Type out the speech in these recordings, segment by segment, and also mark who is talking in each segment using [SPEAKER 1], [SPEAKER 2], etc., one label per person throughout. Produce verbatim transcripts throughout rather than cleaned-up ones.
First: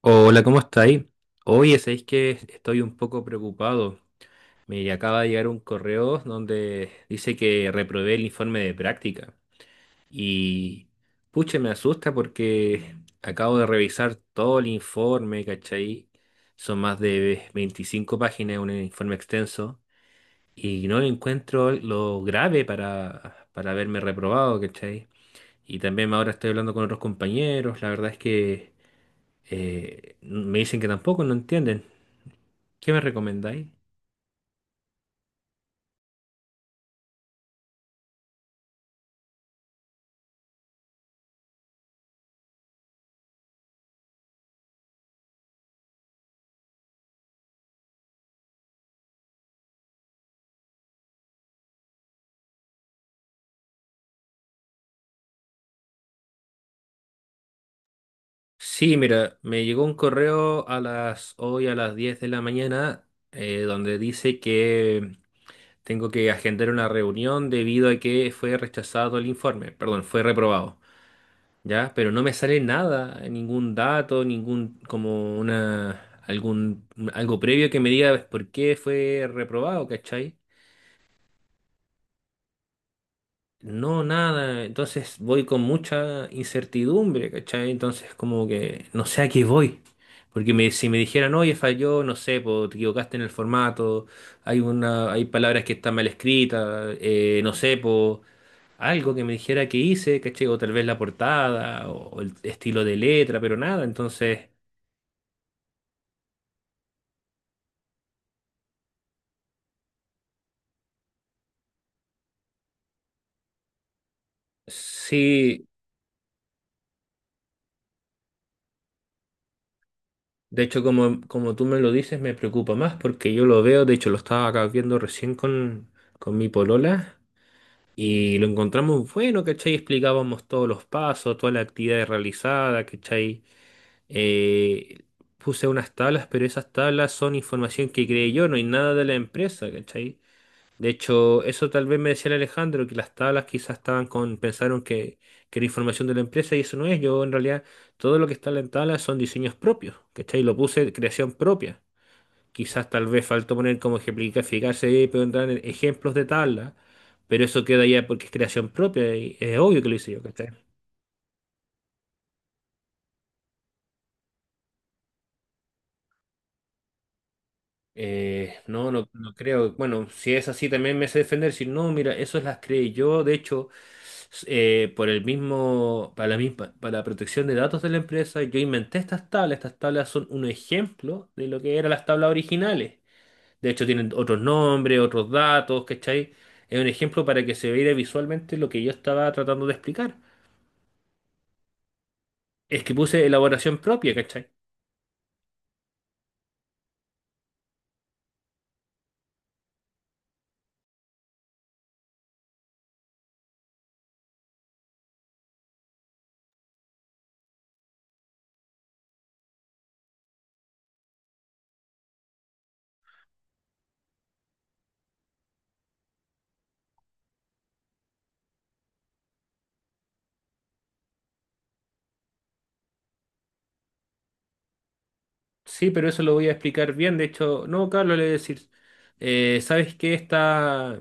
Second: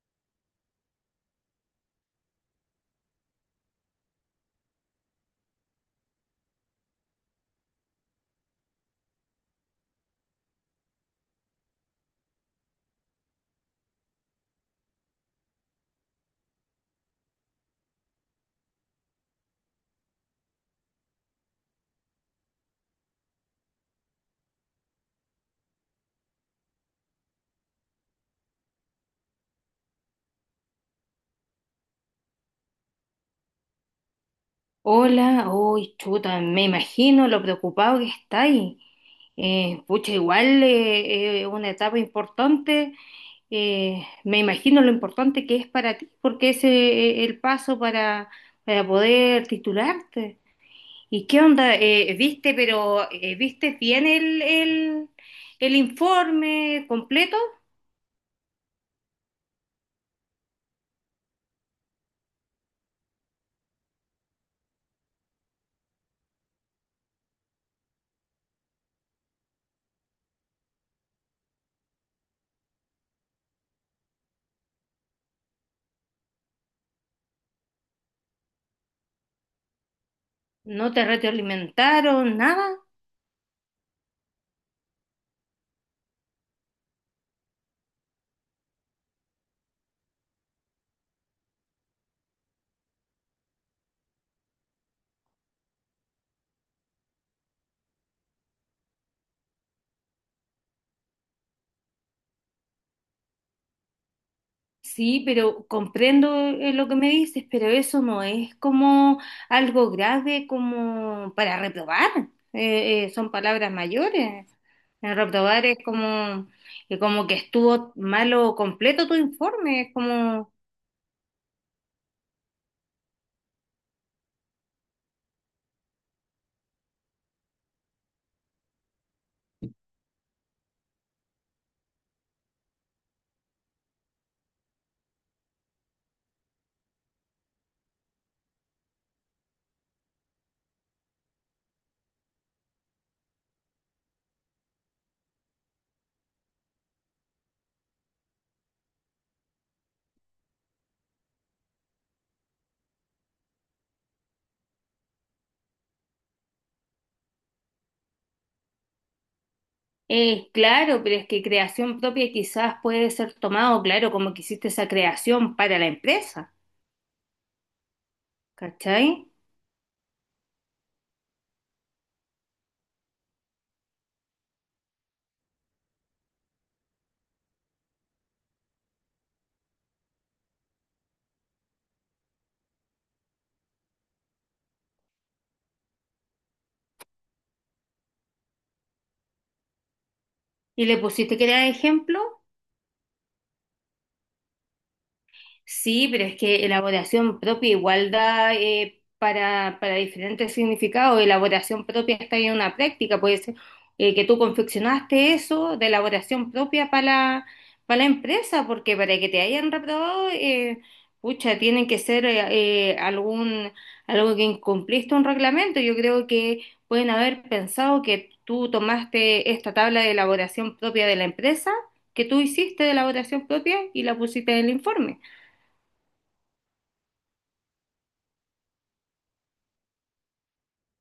[SPEAKER 1] Hola, ¿cómo estáis? Oye, sabéis que estoy un poco preocupado. Me acaba de llegar un correo donde dice que reprobé el informe de práctica. Y pucha, me asusta porque acabo de revisar todo el informe, ¿cachai? Son más de veinticinco páginas, un informe extenso. Y no le encuentro lo grave para, para haberme reprobado, ¿cachai? Y también ahora estoy hablando con otros compañeros. La verdad es que Eh, me dicen que tampoco, no entienden. ¿Qué me recomendáis?
[SPEAKER 2] Hola, uy, chuta, me imagino lo preocupado que estáis. Eh, pucha, igual eh, es una etapa importante. Eh, me imagino lo importante que es para ti, porque ese es el paso para, para poder titularte. ¿Y qué onda? Eh, ¿viste, pero eh, viste bien el, el, el informe completo?
[SPEAKER 1] Sí, mira, me llegó un correo a las hoy a las diez de la mañana eh, donde dice que tengo que agendar una reunión debido a que fue rechazado el informe, perdón, fue reprobado, ¿ya? Pero no me sale nada, ningún dato, ningún como una algún algo previo que me diga por qué fue reprobado, ¿cachai?
[SPEAKER 2] ¿No te retroalimentaron nada?
[SPEAKER 1] No, nada. Entonces voy con mucha incertidumbre, ¿cachai? Entonces como que no sé a qué voy. Porque me- si me dijeran, oye, falló, no sé, po, te equivocaste en el formato, hay una, hay palabras que están mal escritas, eh, no sé, po, algo que me dijera que hice, ¿cachai? O tal vez la portada, o, o el estilo de letra, pero nada. Entonces,
[SPEAKER 2] Sí, pero comprendo eh, lo que me dices, pero eso no es como algo grave como para reprobar. Eh, eh, son palabras mayores. Eh,
[SPEAKER 1] sí,
[SPEAKER 2] Reprobar es como, eh, como que estuvo malo completo tu informe. Es como,
[SPEAKER 1] de hecho, como, como tú me lo dices, me preocupa más porque yo lo veo, de hecho, lo estaba acá viendo recién con, con mi polola. Y lo encontramos bueno, ¿cachai? Explicábamos todos los pasos, toda la actividad realizada, ¿cachai? Eh, puse unas tablas, pero esas tablas son información que creé yo, no hay nada de la empresa, ¿cachai? De hecho, eso tal vez me decía el Alejandro, que las tablas quizás estaban con, pensaron que, que era información de la empresa y eso no es. Yo en realidad todo lo que está en la tabla son diseños propios, ¿cachai? Lo puse creación propia. Quizás tal vez faltó poner como ejemplificarse y preguntar en ejemplos de tabla, pero eso queda ya porque es creación propia y es obvio que lo hice yo, ¿cachai?
[SPEAKER 2] eh, claro, pero es que creación propia quizás puede ser tomado, claro, como que hiciste esa creación para la empresa,
[SPEAKER 1] Eh, no,
[SPEAKER 2] ¿cachai?
[SPEAKER 1] no, no creo. Bueno, si es así también me sé defender, si no, mira, eso las creé yo, de hecho, s- eh, por el mismo, para la misma, para la protección de datos de la empresa, yo inventé estas tablas, estas tablas son un ejemplo de lo que eran las tablas originales. De hecho, tienen otros nombres, otros datos, ¿cachai? Es un ejemplo para que se vea visualmente lo que yo estaba tratando de explicar.
[SPEAKER 2] Y le pusiste que era ejemplo.
[SPEAKER 1] Es que puse elaboración propia, ¿cachai?
[SPEAKER 2] Sí, pero es que elaboración propia igual da eh, para, para diferentes significados. Elaboración propia está en una práctica, puede ser eh, que tú confeccionaste eso de elaboración propia para la, para la empresa, porque para que te hayan reprobado, eh, pucha, tienen que ser eh, eh, algún, algo que incumpliste un reglamento. Yo creo que pueden haber pensado que tú tomaste esta tabla de elaboración propia de la empresa, que tú hiciste de elaboración propia y la pusiste en el informe.
[SPEAKER 1] Sí, pero eso lo voy a explicar bien. De hecho, no, Carlos, le voy a decir, eh, ¿sabes qué? Esta,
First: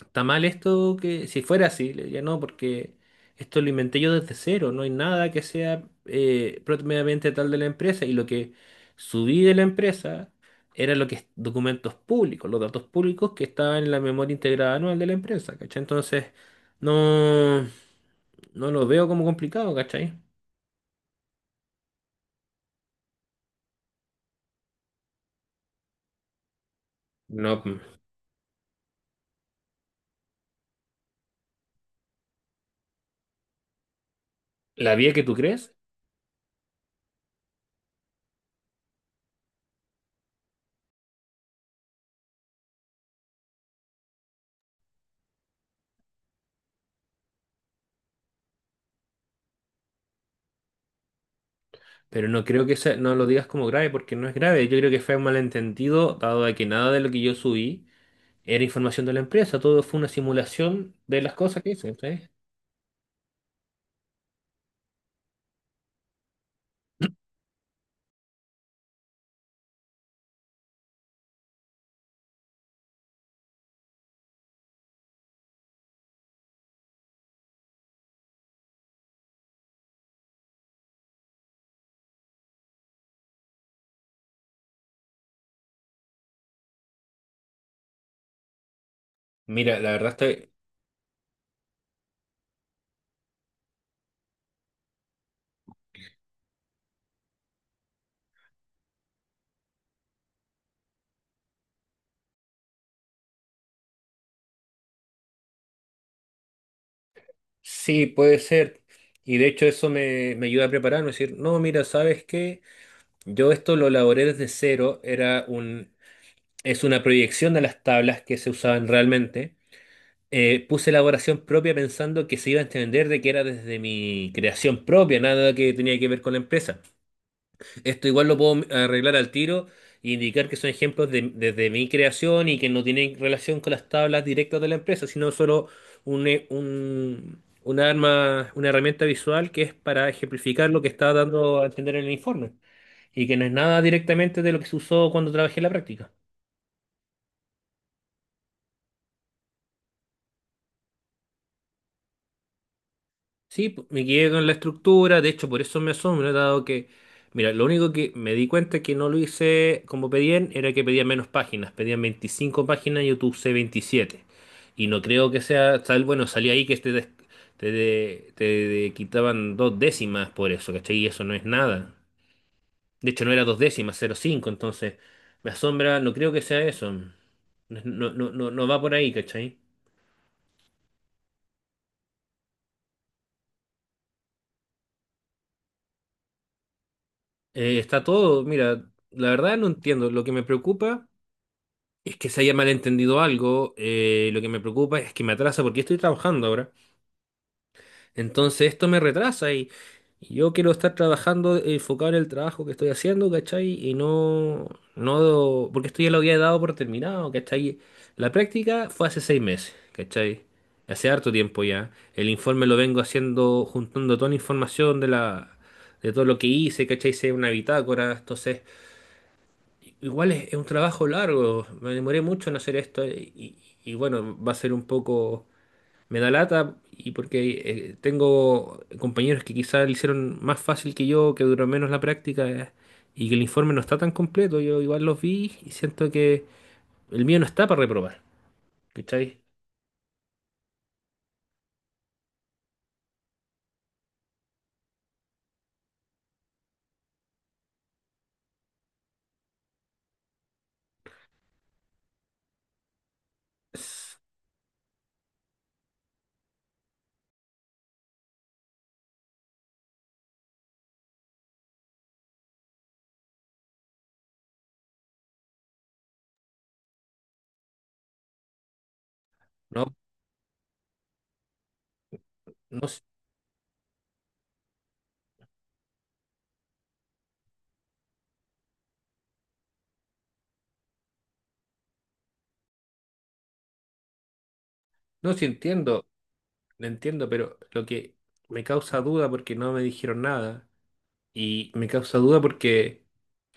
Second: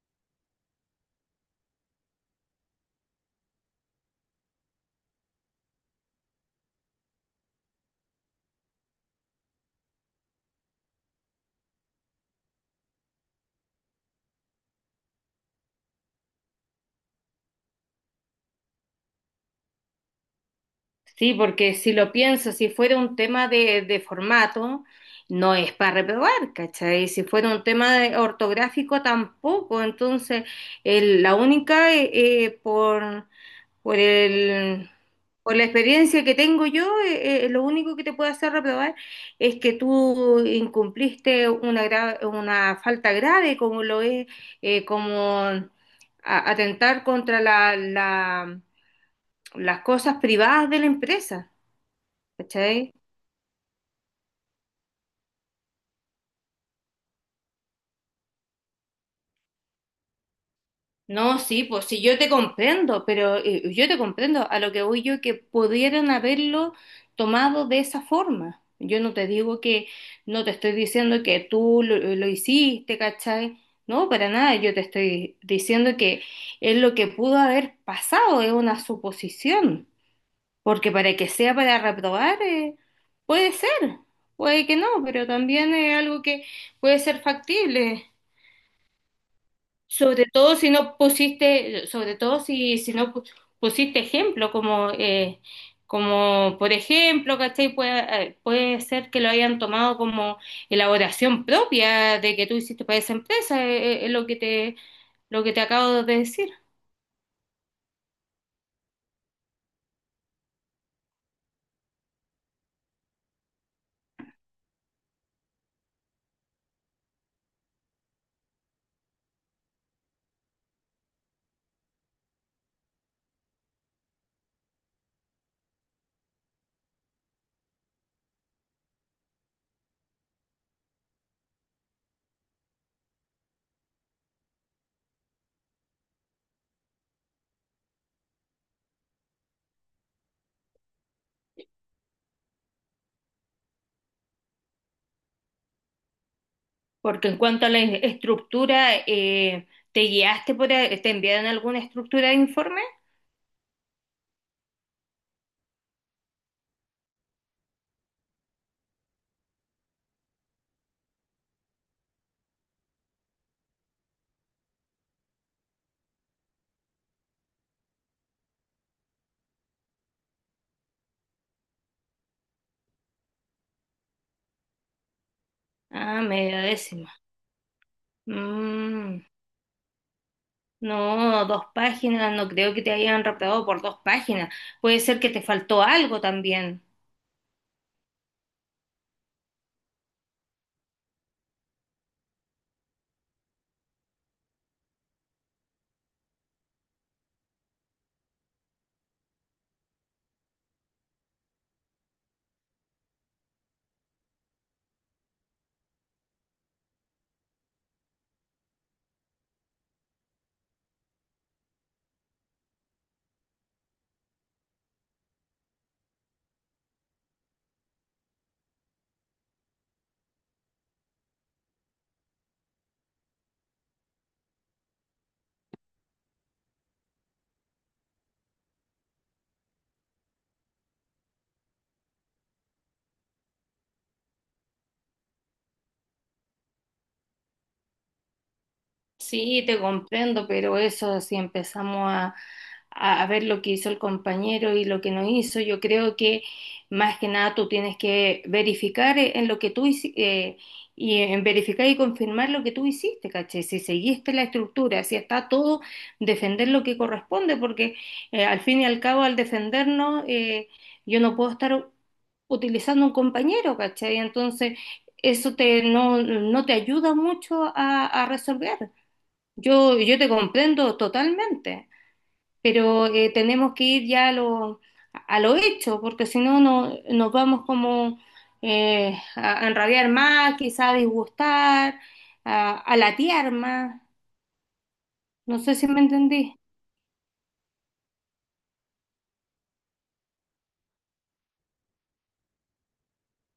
[SPEAKER 1] ¿Está mal esto que si fuera así? Le diría, no, porque esto lo inventé yo desde cero, no hay nada que sea eh, propiamente tal de la empresa y lo que subí de la empresa era lo que es documentos públicos, los datos públicos que estaban en la memoria integrada anual de la empresa, ¿cachai? Entonces, no, no lo veo como complicado, ¿cachai?
[SPEAKER 2] Sí, porque si lo pienso, si fuera un tema de, de formato, no es para reprobar, ¿cachai? Si fuera un
[SPEAKER 1] No,
[SPEAKER 2] tema de- ortográfico, tampoco. Entonces, el- la única, eh, eh, por, por el,
[SPEAKER 1] la vía que tú
[SPEAKER 2] por la
[SPEAKER 1] crees,
[SPEAKER 2] experiencia que tengo yo, eh, eh, lo único que te puede hacer reprobar es que tú incumpliste una, gra- una falta grave, como lo es, eh, como a- atentar contra la- la- las cosas privadas de la empresa.
[SPEAKER 1] pero no creo que
[SPEAKER 2] ¿Cachai?
[SPEAKER 1] sea- no lo digas como grave porque no es grave, yo creo que fue un malentendido dado de que nada de lo que yo subí era información de la empresa, todo fue una simulación de las
[SPEAKER 2] No,
[SPEAKER 1] cosas
[SPEAKER 2] sí,
[SPEAKER 1] que
[SPEAKER 2] pues
[SPEAKER 1] hice.
[SPEAKER 2] sí, yo te
[SPEAKER 1] ¿Entendés?
[SPEAKER 2] comprendo, pero eh, yo te comprendo, a lo que voy yo que pudieran haberlo tomado de esa forma. Yo no te digo que, no te estoy diciendo que tú lo, lo hiciste, ¿cachai? No, para nada, yo te estoy diciendo que es lo que pudo haber pasado, es una suposición, porque para que sea para reprobar, eh, puede ser, puede que no, pero también es algo que puede ser factible.
[SPEAKER 1] Mira, la verdad
[SPEAKER 2] Sobre
[SPEAKER 1] está,
[SPEAKER 2] todo si no pusiste, sobre todo si, si no pu- pusiste ejemplo, como, eh, como por ejemplo, ¿cachai? Puede, eh, puede ser que lo hayan tomado como elaboración propia de que tú hiciste para esa empresa, eh, eh, es lo que te, lo que te acabo de decir.
[SPEAKER 1] sí, puede ser. Y de hecho eso me, me ayuda a prepararme, es decir, no, mira, ¿sabes qué? Yo esto lo elaboré desde cero, era un, es una proyección de las tablas que se usaban realmente. Eh, puse elaboración propia pensando que se iba a entender de que era desde mi creación propia, nada que tenía que ver con la empresa. Esto igual lo puedo arreglar al tiro e indicar que son ejemplos de- desde mi creación y que no tienen relación con las tablas directas de la empresa, sino solo un, e- un- una arma, una herramienta visual que es para ejemplificar lo que está dando a entender en el informe y que no es nada directamente de lo que se usó cuando trabajé en la práctica.
[SPEAKER 2] Porque en cuanto a la e- estructura, eh, ¿te guiaste por, a- te enviaron alguna estructura de informe?
[SPEAKER 1] Sí, pu- me quedé con la estructura, de hecho por eso me asombra, dado que, mira, lo único que me di cuenta que no lo hice como pedían era que pedían menos páginas, pedían veinticinco páginas y yo tu usé veintisiete. Y no creo que sea tal, bueno, salía ahí que te, des- te, de- te de- quitaban dos décimas por eso, ¿cachai? Y eso no es nada. De hecho no era dos décimas, cero coma cinco. Entonces me asombra, no
[SPEAKER 2] Ah,
[SPEAKER 1] creo que sea
[SPEAKER 2] media
[SPEAKER 1] eso.
[SPEAKER 2] décima.
[SPEAKER 1] No, no, no, no no va por ahí,
[SPEAKER 2] Mm.
[SPEAKER 1] ¿cachai?
[SPEAKER 2] No, dos páginas, no creo que te hayan raptado por dos páginas. Puede ser que te faltó algo también.
[SPEAKER 1] Eh, está todo, mira, la verdad no entiendo, lo que me preocupa... Es que se haya malentendido algo, eh, lo que me preocupa es que me atrasa porque estoy trabajando ahora. Entonces esto me retrasa y, y yo quiero estar trabajando, eh, enfocado en el trabajo que estoy haciendo, ¿cachai? Y no, no, porque esto ya lo había dado por terminado, ¿cachai? La práctica fue hace seis meses, ¿cachai? Hace harto tiempo ya. El informe lo vengo haciendo, juntando toda la información de la, de todo lo que hice, ¿cachai? Hice una bitácora, entonces... Igual es, es un trabajo largo, me demoré mucho en hacer esto eh, y, y bueno, va a ser un poco, me da lata y porque eh, tengo compañeros que quizás lo hicieron más fácil que yo, que duró menos la práctica, eh, y que el informe no está tan completo, yo igual los vi y siento que el mío no está para reprobar, ¿cachai?
[SPEAKER 2] Sí, te comprendo, pero eso, si empezamos a, a- a ver lo que hizo el compañero y lo que no hizo, yo creo que más que nada tú tienes que verificar eh, en lo que tú hiciste y en verificar y confirmar lo que tú hiciste, ¿cachai? Si
[SPEAKER 1] Es-
[SPEAKER 2] seguiste la estructura, si está todo, defender lo que corresponde, porque eh, al fin y al cabo, al defendernos, eh, yo no puedo estar utilizando un compañero, ¿cachai? Entonces, eso te, no, no te ayuda mucho a a resolver.
[SPEAKER 1] No,
[SPEAKER 2] Yo, yo te comprendo totalmente,
[SPEAKER 1] no, s-
[SPEAKER 2] pero eh, tenemos que ir ya a lo, a lo hecho, porque si no, no nos vamos como eh, a, a enrabiar más, quizá a disgustar, a, a latear más.
[SPEAKER 1] no si
[SPEAKER 2] No sé si me
[SPEAKER 1] entiendo,
[SPEAKER 2] entendí.
[SPEAKER 1] lo entiendo, pero lo que me causa duda porque no me dijeron nada y me causa duda porque...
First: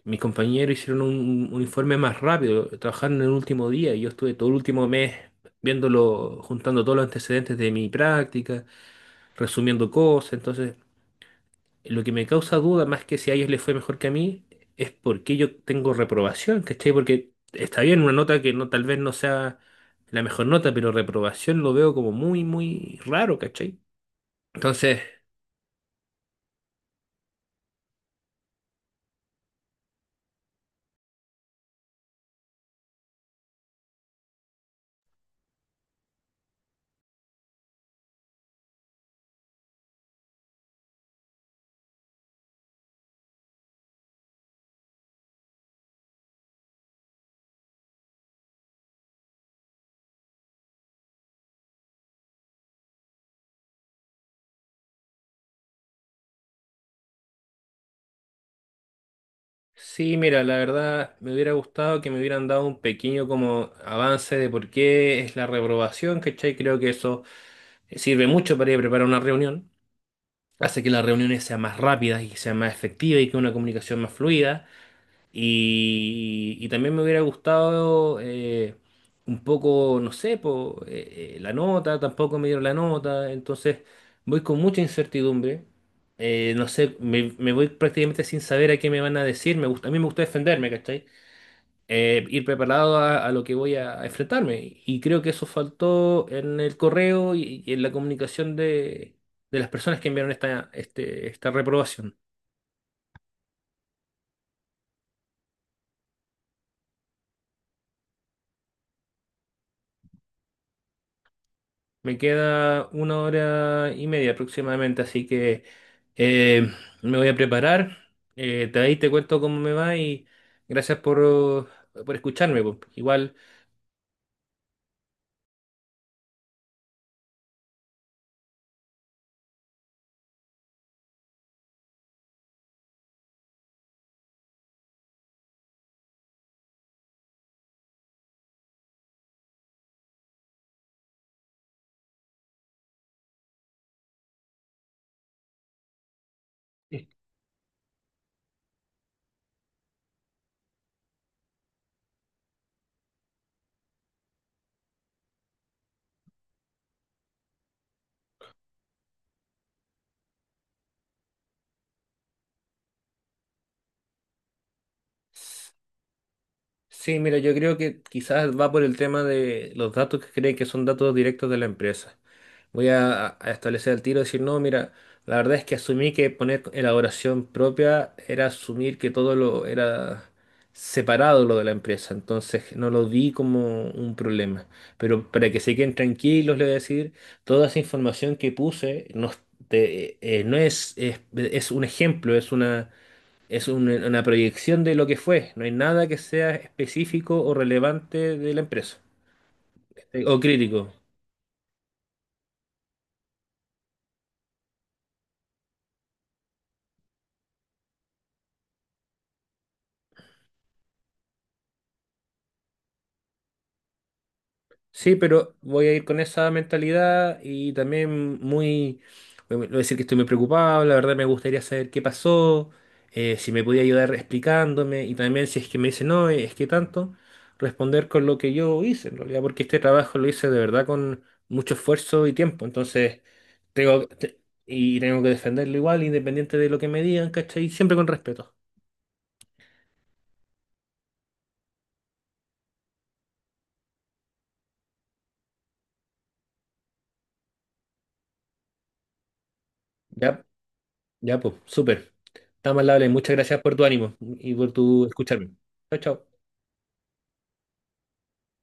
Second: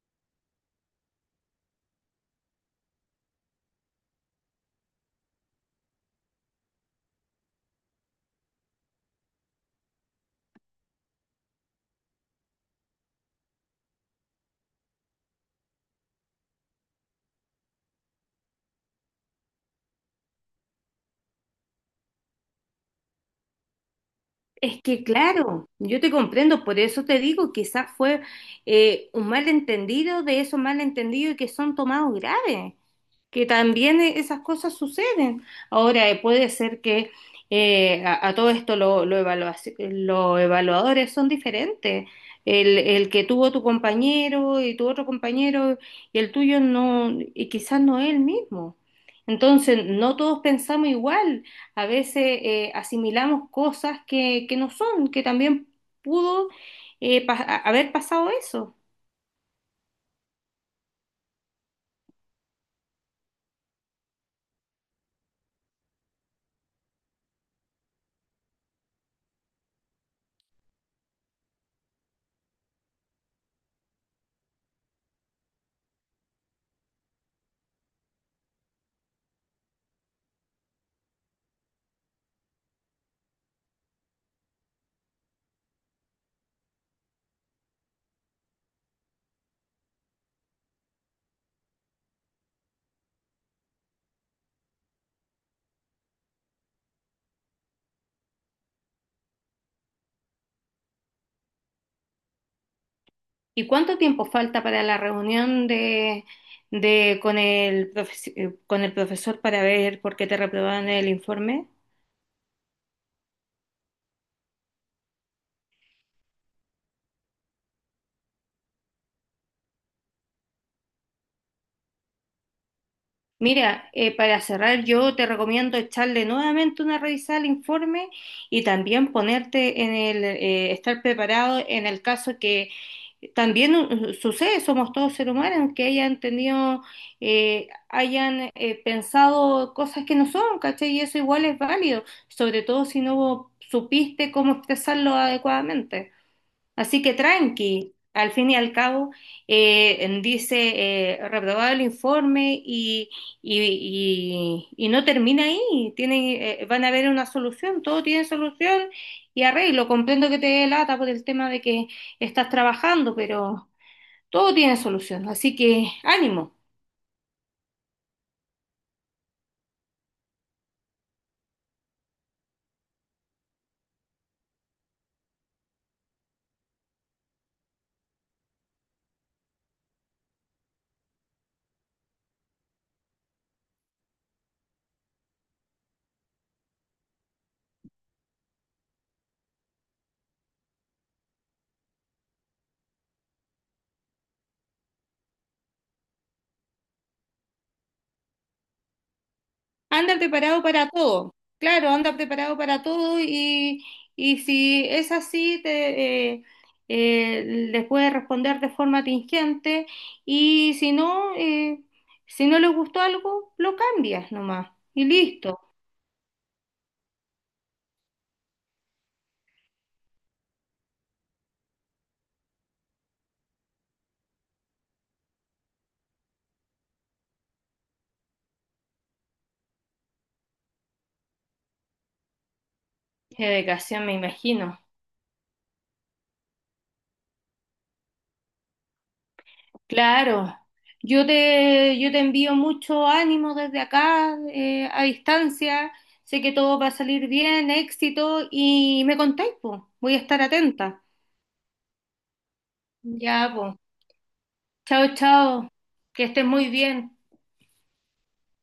[SPEAKER 1] Mis compañeros hicieron un, un informe más rápido, trabajaron en el último día y yo estuve todo el último mes viéndolo, juntando todos los antecedentes de mi práctica, resumiendo cosas. Entonces, lo que me causa duda, más que si a ellos les fue mejor que a mí, es por qué yo tengo reprobación, ¿cachai? Porque está bien una nota que no, tal vez no sea la mejor nota, pero reprobación lo veo como muy, muy raro, ¿cachai?
[SPEAKER 2] Es
[SPEAKER 1] Entonces.
[SPEAKER 2] que claro, yo te comprendo, por eso te digo, quizás fue eh, un malentendido de esos malentendidos que son tomados graves. Que también e- esas cosas suceden. Ahora, eh, puede ser que eh, a, a todo esto lo- lo evaluaci- los evaluadores son diferentes. El, el que tuvo tu compañero y tu otro compañero y el tuyo no, y quizás no es el mismo. Entonces, no todos pensamos igual. A veces eh, asimilamos cosas que, que no son, que también pudo eh, pa- haber pasado eso.
[SPEAKER 1] Sí, mira, la verdad me hubiera gustado que me hubieran dado un pequeño como avance de por qué es la reprobación, ¿cachai? Creo que eso sirve mucho para ir a preparar una reunión, hace que las reuniones sean más rápidas y sean más efectivas y que una comunicación más fluida. Y, y también me hubiera gustado eh, un poco, no sé, po, eh, eh, la nota, tampoco me dieron la nota, entonces voy con mucha incertidumbre, eh, no sé, me, me voy prácticamente sin saber a qué me van a decir. Me gusta, a mí me gusta defenderme, ¿cachai? eh, ir preparado a, a lo que voy a, a enfrentarme. Y creo que eso faltó en el correo y, y en la comunicación de, de las personas que enviaron esta, este- esta reprobación.
[SPEAKER 2] ¿Y cuánto tiempo falta para la reunión de, de con el profe- eh, con el profesor para ver por qué te reprobaron el informe?
[SPEAKER 1] Me queda una hora y media aproximadamente, así que eh, me voy a preparar. Eh, de ahí te cuento cómo me va y gracias por, por escucharme. Po. Igual.
[SPEAKER 2] Mira, eh, para cerrar, yo te recomiendo echarle nuevamente una revisada al informe y también ponerte en el, eh, estar preparado en el caso que también uh, uh, sucede, somos todos seres humanos, que hayan tenido, eh, hayan eh, pensado cosas que no son, ¿cachai? Y eso igual es válido, sobre todo si no supiste cómo expresarlo adecuadamente. Así que tranqui, al fin y al cabo, eh, dice eh, reprobado el informe y, y- y- y no termina ahí. Tiene, eh, van a haber una solución, todo tiene solución y arreglo. Comprendo que te dé lata por el tema de que estás trabajando, pero todo tiene solución. Así que ánimo.
[SPEAKER 1] Sí, mira, yo creo que quizás va por el tema de los datos que creen que son datos directos de la empresa. Voy a, a establecer el tiro y decir, no, mira, la verdad es que asumí que poner elaboración propia era asumir que todo lo era separado lo de la empresa, entonces no lo vi como un problema. Pero para que se queden tranquilos, les voy a decir, toda esa información que puse no, es- te- eh, no es, es, es un ejemplo, es una, es un- una proyección de lo que fue. No hay nada que sea específico o relevante de la empresa
[SPEAKER 2] Anda
[SPEAKER 1] eh, o
[SPEAKER 2] preparado
[SPEAKER 1] crítico.
[SPEAKER 2] para todo. Claro, anda preparado para todo y, y si es así, te, eh, eh, les puedes responder de forma tingente y si no, eh, si no les gustó algo, lo cambias nomás y
[SPEAKER 1] Sí, pero
[SPEAKER 2] listo.
[SPEAKER 1] voy a ir con esa mentalidad y también muy, voy a decir que estoy muy preocupado, la verdad me gustaría saber qué pasó, eh, si me podía ayudar explicándome y también si es que me dice no, es que tanto, responder con lo que yo hice en realidad, porque este trabajo lo hice de verdad con mucho esfuerzo y tiempo, entonces
[SPEAKER 2] Qué
[SPEAKER 1] tengo
[SPEAKER 2] me
[SPEAKER 1] te-
[SPEAKER 2] imagino.
[SPEAKER 1] y tengo que defenderlo igual, independiente de lo que me digan, ¿cachai? Siempre con respeto.
[SPEAKER 2] Claro, yo te, yo te envío mucho ánimo desde acá, eh, a distancia. Sé que todo va a salir bien, éxito y me contáis, po. Voy a estar
[SPEAKER 1] Ya,
[SPEAKER 2] atenta.
[SPEAKER 1] ya, pues, súper. Está más muchas
[SPEAKER 2] Ya,
[SPEAKER 1] gracias
[SPEAKER 2] pues.
[SPEAKER 1] por tu ánimo y por tu
[SPEAKER 2] Chao,
[SPEAKER 1] escucharme.
[SPEAKER 2] chao.
[SPEAKER 1] Chao,
[SPEAKER 2] Que
[SPEAKER 1] chao.
[SPEAKER 2] estés muy bien.